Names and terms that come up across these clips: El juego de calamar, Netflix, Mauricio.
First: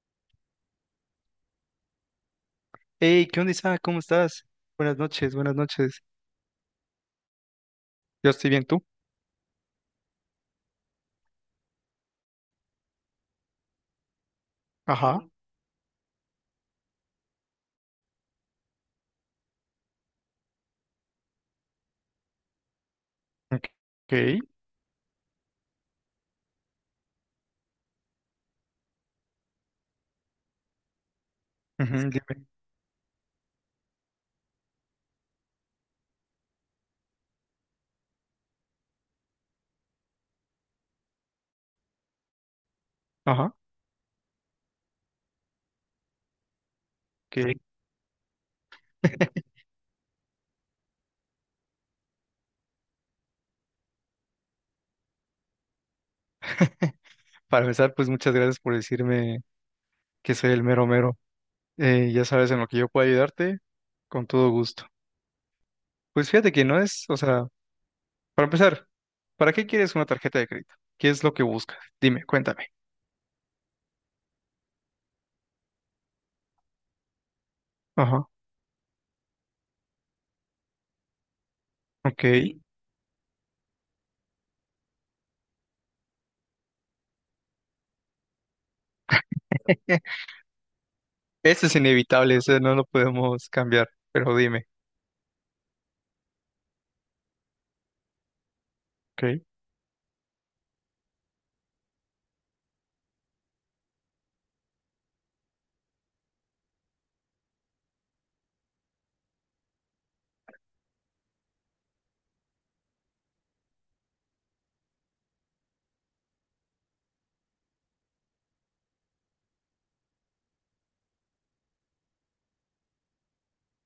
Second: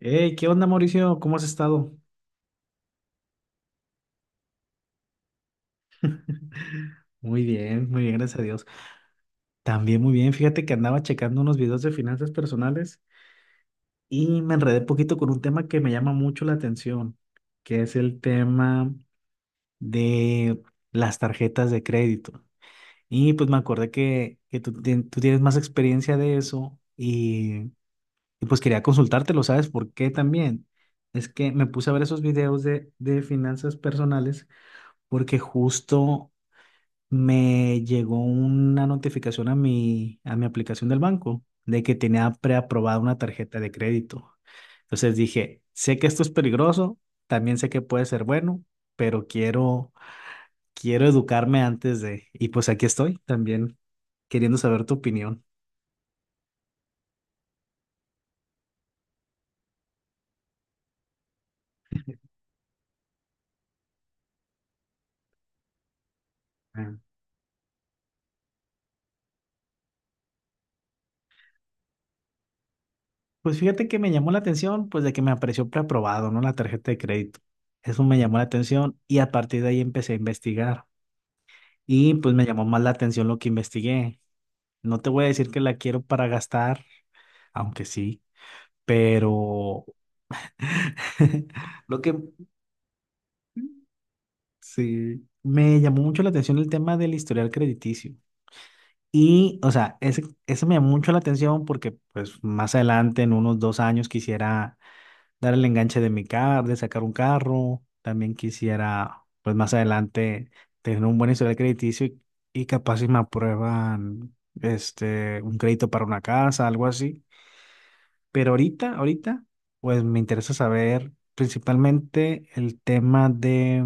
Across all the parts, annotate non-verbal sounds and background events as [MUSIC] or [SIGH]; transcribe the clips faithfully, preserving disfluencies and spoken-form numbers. Hey, ¿qué onda, Mauricio? ¿Cómo has estado? Hey, ¿qué onda, Isaac? ¿Cómo estás? Buenas noches, buenas noches. Muy bien, muy bien, Yo gracias a estoy bien, Dios. ¿tú? También muy bien. Fíjate que andaba checando unos videos de finanzas personales y me enredé poquito Ajá. con un tema que me llama mucho la atención, que es el tema de las tarjetas de crédito. Y pues me Bien. Ok. acordé que, Ok, que tú, tien- tú tienes más experiencia de eso y, y pues quería consultártelo, ¿sabes por qué también? Es que me puse a ver ujú, esos dime. videos de, de finanzas personales porque justo me llegó una notificación a mi, a mi aplicación del banco de que tenía preaprobada una Ajá. tarjeta de crédito. Entonces dije, sé que esto es peligroso, Ok. también sé que puede ser bueno, pero [LAUGHS] quiero, quiero educarme antes de. Y pues aquí estoy también queriendo saber tu opinión. Para empezar, pues muchas gracias por decirme que soy el mero mero. Eh, ya sabes, en lo que yo pueda ayudarte, con todo gusto. Pues fíjate que no Ah. es, o sea, para empezar, ¿para qué quieres una tarjeta de crédito? ¿Qué es lo que buscas? Dime, cuéntame. Pues fíjate que me llamó la atención, pues de que me apareció preaprobado, ¿no? La tarjeta de crédito. Eso me Ajá. llamó la atención y a partir de ahí empecé a investigar. Y Ok. pues me llamó más la atención lo que investigué. No te voy a decir que la quiero para gastar, aunque sí, pero [LAUGHS] [LAUGHS] Eso es lo que inevitable, eso no lo podemos cambiar, pero dime. sí me llamó mucho la atención el tema del historial crediticio. Ok. Y, o sea, ese, ese me llamó mucho la atención porque, pues, más adelante, en unos dos años, quisiera dar el enganche de mi carro, de sacar un carro. También quisiera, pues, más adelante, tener un buen historial crediticio y, y capaz si me aprueban, este, un crédito para una casa, algo así. Pero ahorita, ahorita, pues me interesa saber principalmente el tema de,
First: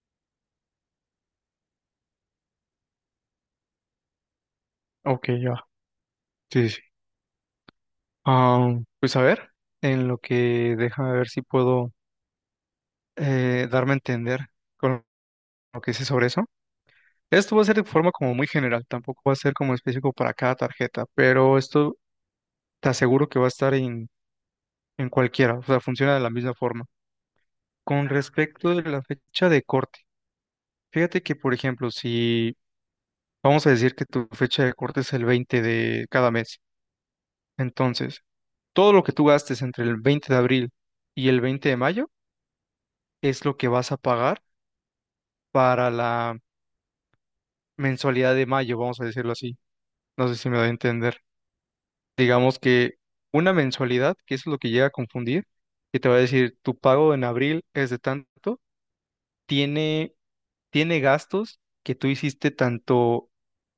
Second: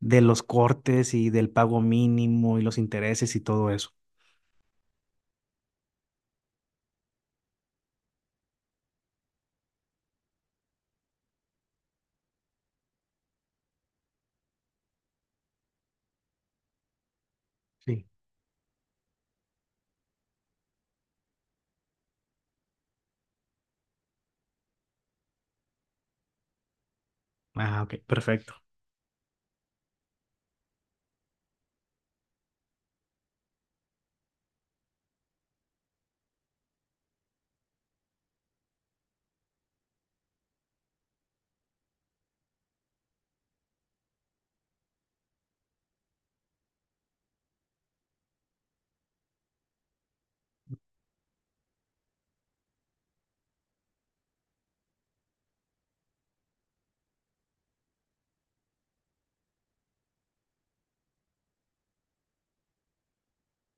de los cortes y del pago mínimo y los intereses y todo eso. Ok, ya. Sí. Ah, pues a ver, en lo que deja ver si puedo eh, darme a entender con lo que sé sobre eso. Esto va a ser de Sí. forma como muy general, tampoco va a ser como específico para cada tarjeta, pero esto te aseguro que va a estar en, en cualquiera, o sea, funciona de la misma forma. Ah, ok, Con perfecto. respecto de la fecha de corte, fíjate que, por ejemplo, si vamos a decir que tu fecha de corte es el veinte de cada mes, entonces todo lo que tú gastes entre el veinte de abril y el veinte de mayo es lo que vas a pagar para la mensualidad de mayo, vamos a decirlo así. No sé si me doy a entender. Digamos que una mensualidad, que eso es lo que llega a confundir, que te va a decir tu pago en abril es de tanto, tiene, tiene gastos que tú hiciste tanto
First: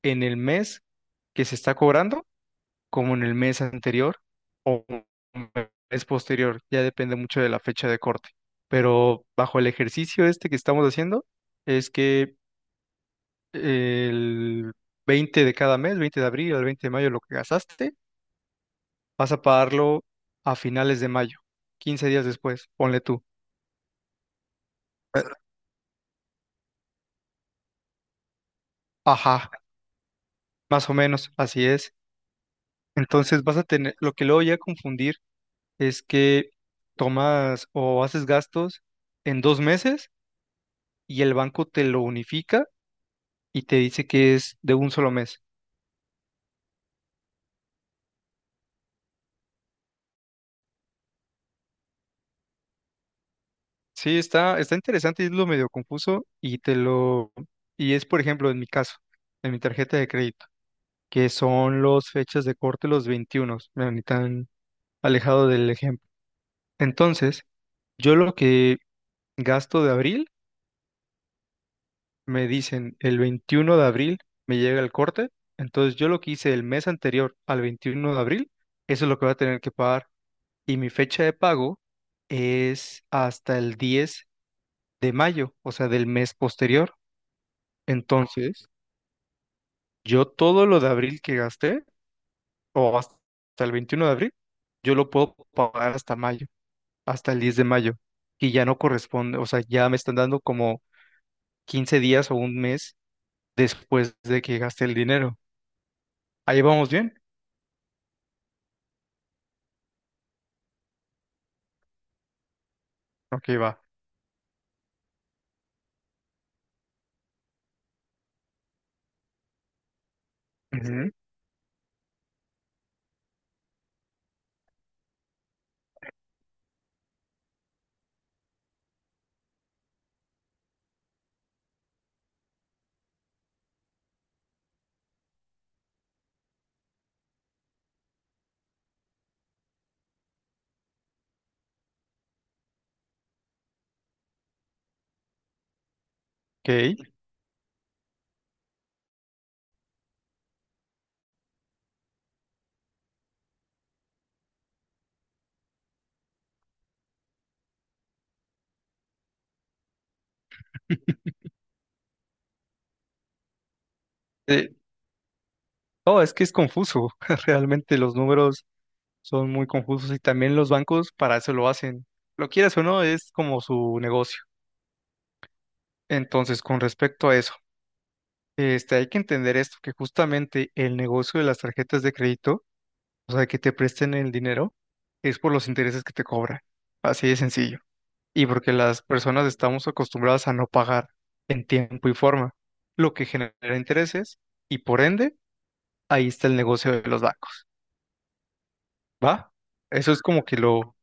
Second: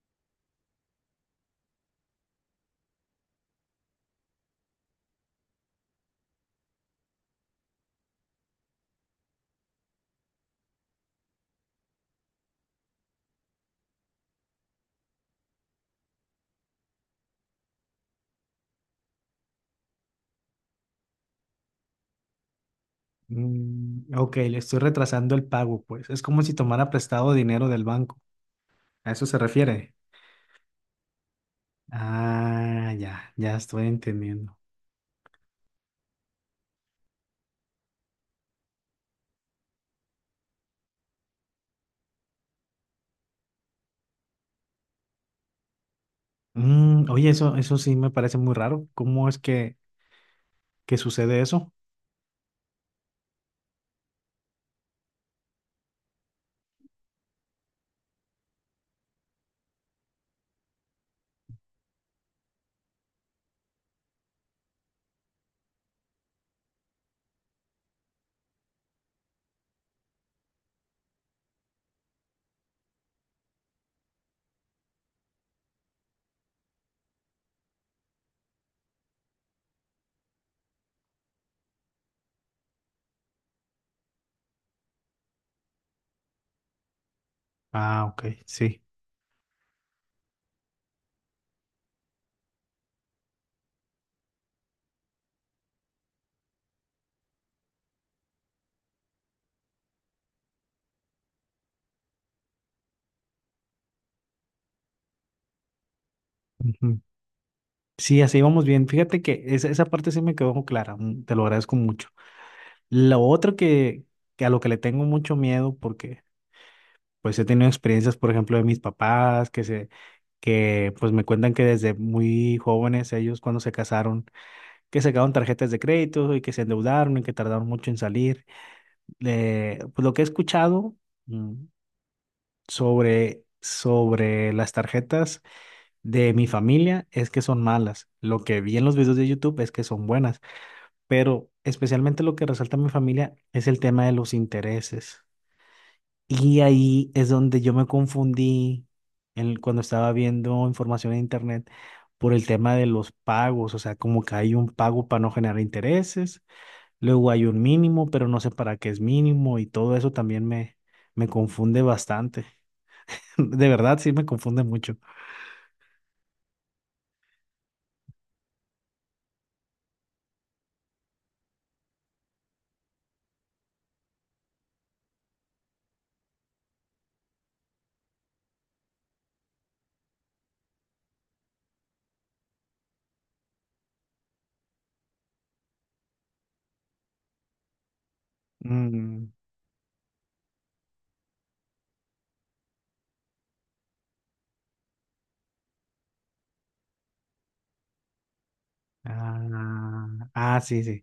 en el mes que se está cobrando como en el mes anterior o mes posterior. Ya depende mucho de la fecha de corte. Pero bajo el ejercicio este que estamos haciendo, es que el veinte de cada mes, veinte de abril al veinte de mayo, lo que gastaste, vas a pagarlo a finales de mayo, quince días después, ponle tú. Mm, ok, le estoy Eh, retrasando el pago, pues. Es como si tomara prestado dinero del banco. ¿A eso se Ajá, refiere? más o menos, así es. Ah, ya, Entonces ya vas a estoy tener, lo que luego llega entendiendo. a confundir es que tomas o haces gastos en dos meses y el banco te lo unifica y te dice que es de un solo mes. Mm, oye, eso, eso sí me parece muy raro. ¿Cómo es que, que sucede eso? Sí, está, está interesante, es lo medio confuso y te lo, y es por ejemplo en mi caso, en mi tarjeta de crédito, que son los fechas de corte los veintiuno, mira, ni tan alejado del ejemplo. Entonces, yo lo que gasto de abril, me dicen el veintiuno de abril me llega el corte, entonces yo lo que hice el mes anterior al veintiuno de abril, eso es lo que voy a tener que pagar. Y mi fecha de pago es hasta el diez de mayo, o sea, del mes posterior. Ah, ok, Entonces, sí. yo todo lo de abril que gasté, o hasta hasta el veintiuno de abril, yo lo puedo pagar hasta mayo, hasta el diez de mayo, que ya no corresponde, o sea, ya me están dando como quince días o un mes después de que gasté el dinero. ¿Ahí vamos Ujú. bien? Sí, así vamos bien. Fíjate que esa, esa parte sí me quedó clara. mm, Te lo agradezco mucho. Lo Ok, otro va. que, que a lo que le tengo mucho miedo, porque pues he tenido experiencias, por ejemplo, de mis papás, que se, que Ujú. pues me cuentan que desde muy jóvenes ellos cuando se casaron, que sacaron tarjetas de crédito y que se endeudaron y que tardaron mucho en salir. Eh, pues lo que he escuchado mm, sobre, sobre las tarjetas de mi familia es que son malas. Lo que vi en los videos de YouTube es que son buenas. Pero especialmente lo que resalta mi familia es el tema de los intereses. Y Ok. ahí es donde yo me confundí en- cuando estaba viendo información en internet por el tema de los pagos, o sea, como que hay un pago para no generar intereses, luego hay un mínimo, pero no sé para qué es mínimo y todo eso también me, me confunde bastante. [LAUGHS] De verdad, sí me confunde Eh, mucho. no, es que es confuso. [LAUGHS] Realmente los números son muy confusos y también los bancos para eso lo hacen. Lo quieras o no, es como su negocio. Entonces, con respecto a eso, este, hay que entender esto, que justamente el negocio de las tarjetas de crédito, o sea, que te presten el dinero, es por los intereses que te cobran. Así de sencillo, y porque las Mm, personas estamos acostumbradas a no pagar en tiempo y forma, lo que genera intereses y por ende ahí está el negocio de los bancos, ¿va? ah, Eso es como que ah, sí, lo, sí.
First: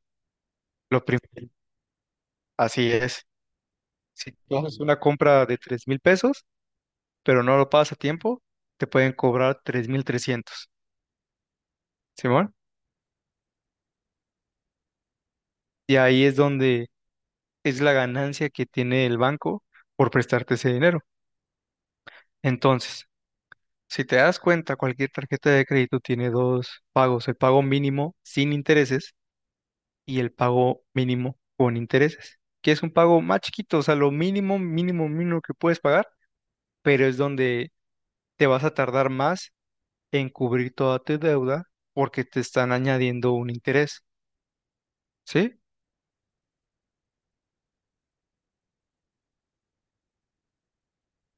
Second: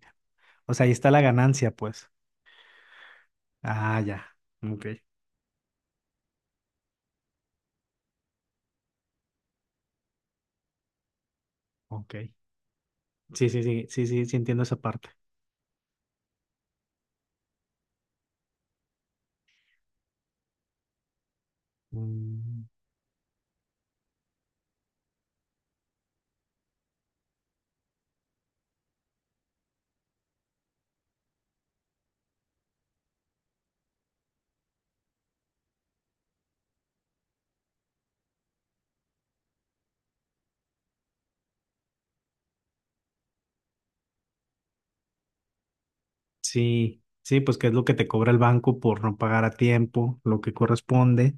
O sea, ahí lo está la primero. ganancia, pues. Así es. Ah, ya. Si tú haces Ok, una compra de tres mil pesos, pero no lo pagas a tiempo, te pueden cobrar tres mil trescientos, ok. ¿Simón? Sí, sí, sí, sí, sí, sí entiendo esa parte. Y ahí es donde es la ganancia que tiene el banco por prestarte ese dinero. Mm, Entonces, si te das cuenta, cualquier tarjeta de crédito tiene dos pagos, el pago mínimo sin intereses y el pago mínimo con intereses, que es un pago más chiquito, o sea, lo mínimo, mínimo, mínimo que puedes pagar, pero es donde te vas a tardar más en cubrir toda tu deuda porque te están añadiendo un interés, ¿sí? sí, sí, pues que es lo que te cobra el banco por no pagar a tiempo, lo que corresponde.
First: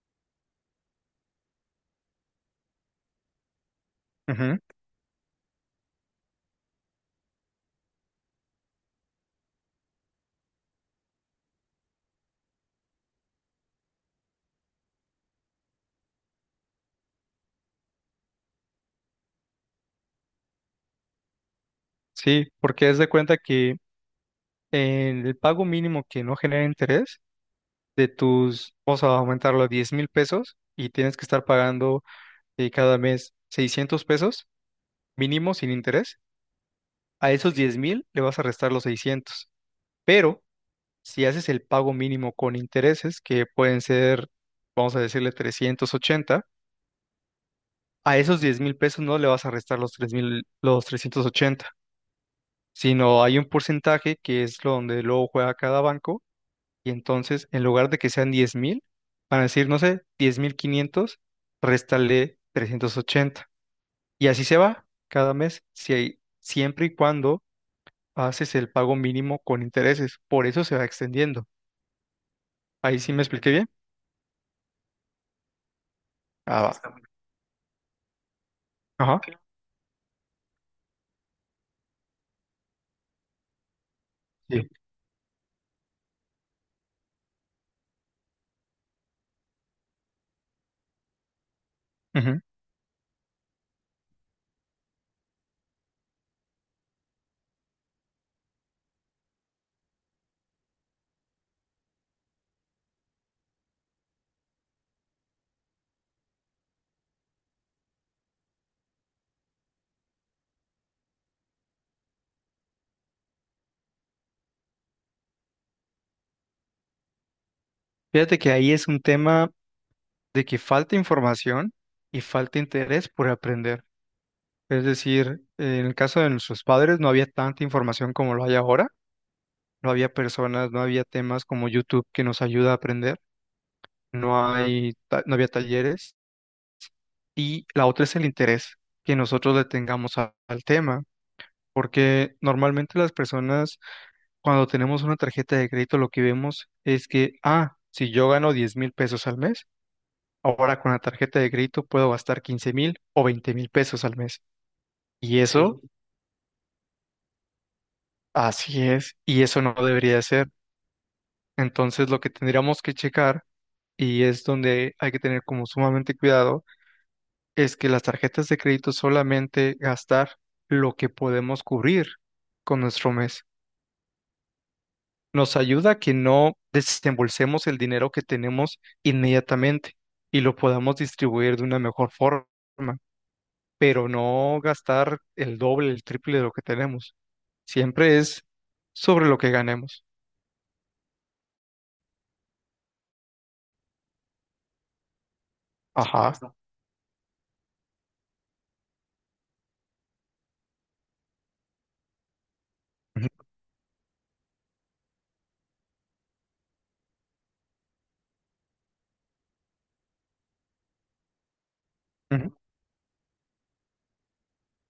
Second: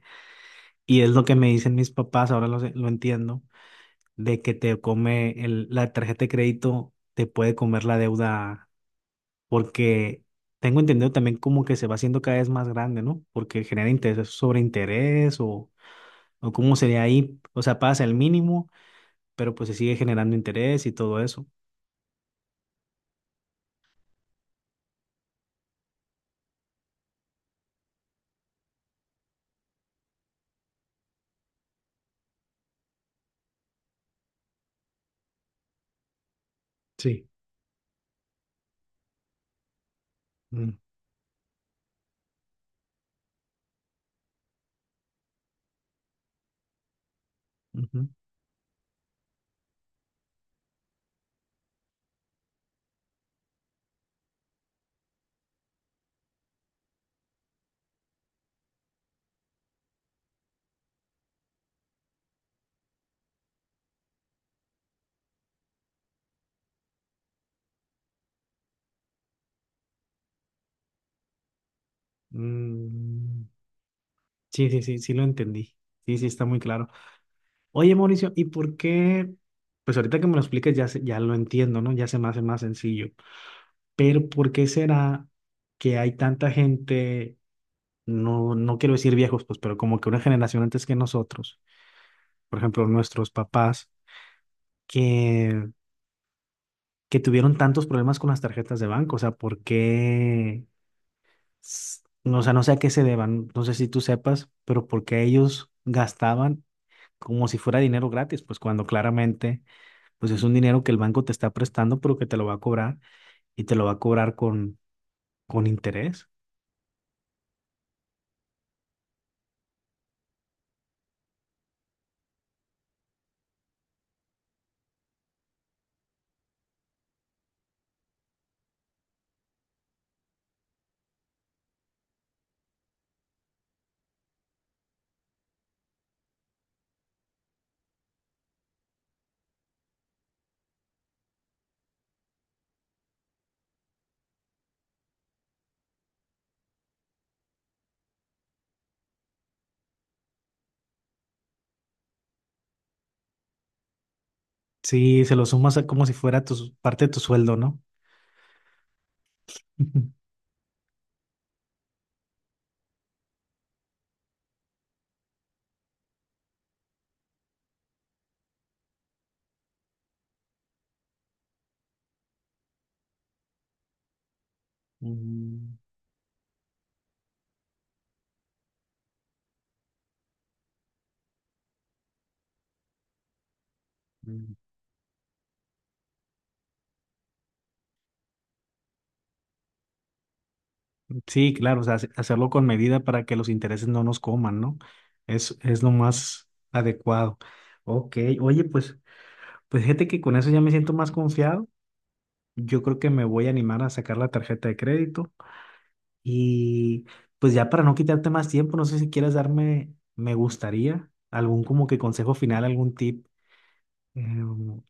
Y es lo que me dicen mis papás, ahora lo, sé- lo entiendo, de que Ujú. te come el- la tarjeta de crédito, te puede comer la deuda, porque tengo entendido también como que se va haciendo cada vez más grande, ¿no? Porque genera interés sobre interés o, o cómo sería ahí. O sea, pasa el mínimo, pero pues se sigue generando interés y todo eso. Sí, porque haz de cuenta que en el pago mínimo que no genera interés, de tus, vamos a aumentarlo a diez mil pesos y tienes que estar pagando y cada mes seiscientos pesos mínimo sin interés, Sí. a esos diez mil le vas a restar los seiscientos. Pero Mm, si haces el pago mínimo con intereses, que pueden ser, vamos a decirle trescientos ochenta ujú. a esos diez mil pesos no le vas a restar los tres mil, los trescientos ochenta sino hay un porcentaje que es lo donde luego juega cada banco y entonces en lugar de que sean diez mil, van a decir, no sé, diez mil quinientos, réstale trescientos ochenta. Y así se va cada mes, si hay- siempre y cuando haces el pago mínimo con intereses. Por eso se va extendiendo. Ahí sí me Mm, expliqué bien. sí, sí, sí, sí lo entendí. Sí, sí, está muy Ah, va. claro. Está. Oye, Mauricio, ¿y por Ajá. qué? Pues ahorita que me lo expliques ya, se- ya lo entiendo, ¿no? Ya se me hace más sencillo. Pero ¿por qué Sí. será que hay tanta gente, no, no quiero decir viejos, pues, pero como que una generación antes que nosotros, Ujú. por ejemplo, nuestros papás, que, que tuvieron tantos problemas con las tarjetas de banco? O sea, ¿por qué? s- No, o sea, no sé a qué se deban, no sé si tú sepas, pero ¿por qué ellos gastaban como si fuera dinero gratis, pues cuando claramente pues es un dinero que el banco te está prestando, pero que te lo va a cobrar y te lo va a cobrar con, con interés? Fíjate que ahí es un tema de que falta información y falta interés por aprender. Es decir, en el caso de nuestros padres no había tanta información como lo hay ahora. No había personas, no había temas como YouTube que nos ayuda a aprender. No hay, ta- no había talleres. Y la otra es el interés que nosotros le tengamos a- al tema. Porque normalmente las personas, cuando tenemos una tarjeta de crédito, lo que vemos es que, ah, si yo gano diez mil pesos al mes, ahora con la tarjeta de crédito puedo gastar quince mil o veinte mil pesos al mes. Sí, se Y lo sumas eso, a como si fuera tu, parte de tu sueldo, ¿no? así es, y eso no debería [LAUGHS] ser. Entonces, lo que tendríamos que checar, y es donde hay que tener como sumamente cuidado, es que las tarjetas de crédito solamente gastar lo que podemos cubrir con nuestro mes, nos Mm, ayuda a que no desembolsemos el dinero que tenemos inmediatamente y lo podamos distribuir de una mejor forma, pero mm. no gastar el doble, el triple de lo que tenemos. Siempre es sobre lo que ganemos. Sí, claro, o sea, hace- hacerlo con medida para que los intereses no nos coman, ¿no? Es, es lo Ajá. más adecuado. Ok, oye, pues, pues fíjate que con eso ya me siento más confiado. Yo creo que me Ujú, voy a animar a sacar la tarjeta de crédito. Y pues ya para no quitarte más tiempo, no sé si quieres darme, me gustaría, algún como que consejo ujú. final, algún tip eh,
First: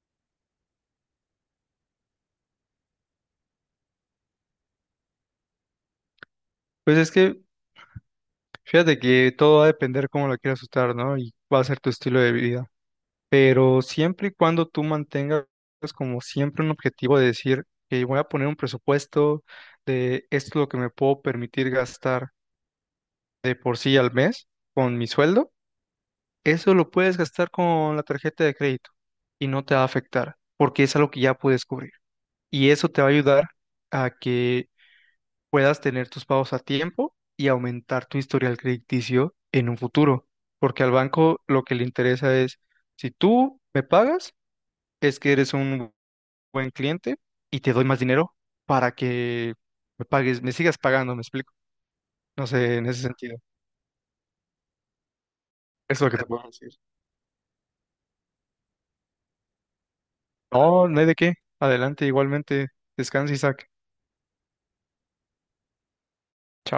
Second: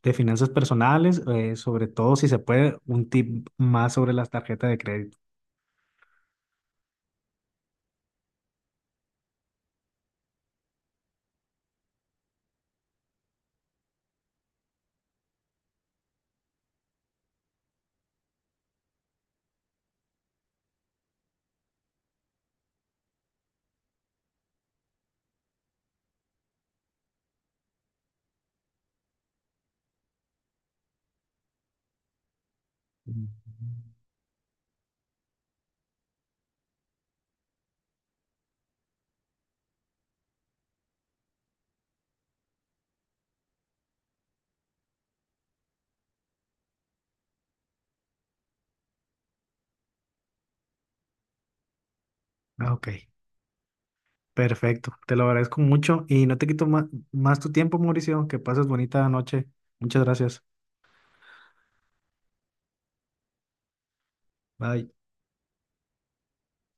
de finanzas personales, eh, sobre todo si se puede, un tip más sobre las tarjetas de crédito. Pues es que fíjate que todo va a depender cómo la quieras usar, ¿no? Y va a ser tu estilo de vida. Pero siempre y cuando tú mantengas como siempre un objetivo de decir que voy a poner un presupuesto de esto es lo que me puedo permitir gastar de por sí al mes con mi sueldo, eso lo puedes gastar con la tarjeta de crédito y no te va a afectar porque es algo que ya puedes cubrir. Y eso te va a Mm. ayudar a que puedas tener tus pagos a tiempo y aumentar tu historial crediticio en un futuro. Porque al banco lo que le interesa es, si tú me pagas, es que eres un buen cliente y te doy más dinero para que me pagues, me sigas pagando, ¿me explico? No Ah, sé, en ok, ese sentido. perfecto. Te lo agradezco mucho Eso es lo que y te no puedo te quito decir. ma- más tu tiempo, Mauricio. Que pases bonita noche. Muchas gracias. No, no hay de qué. Adelante, igualmente. Descansa, Isaac. Bye.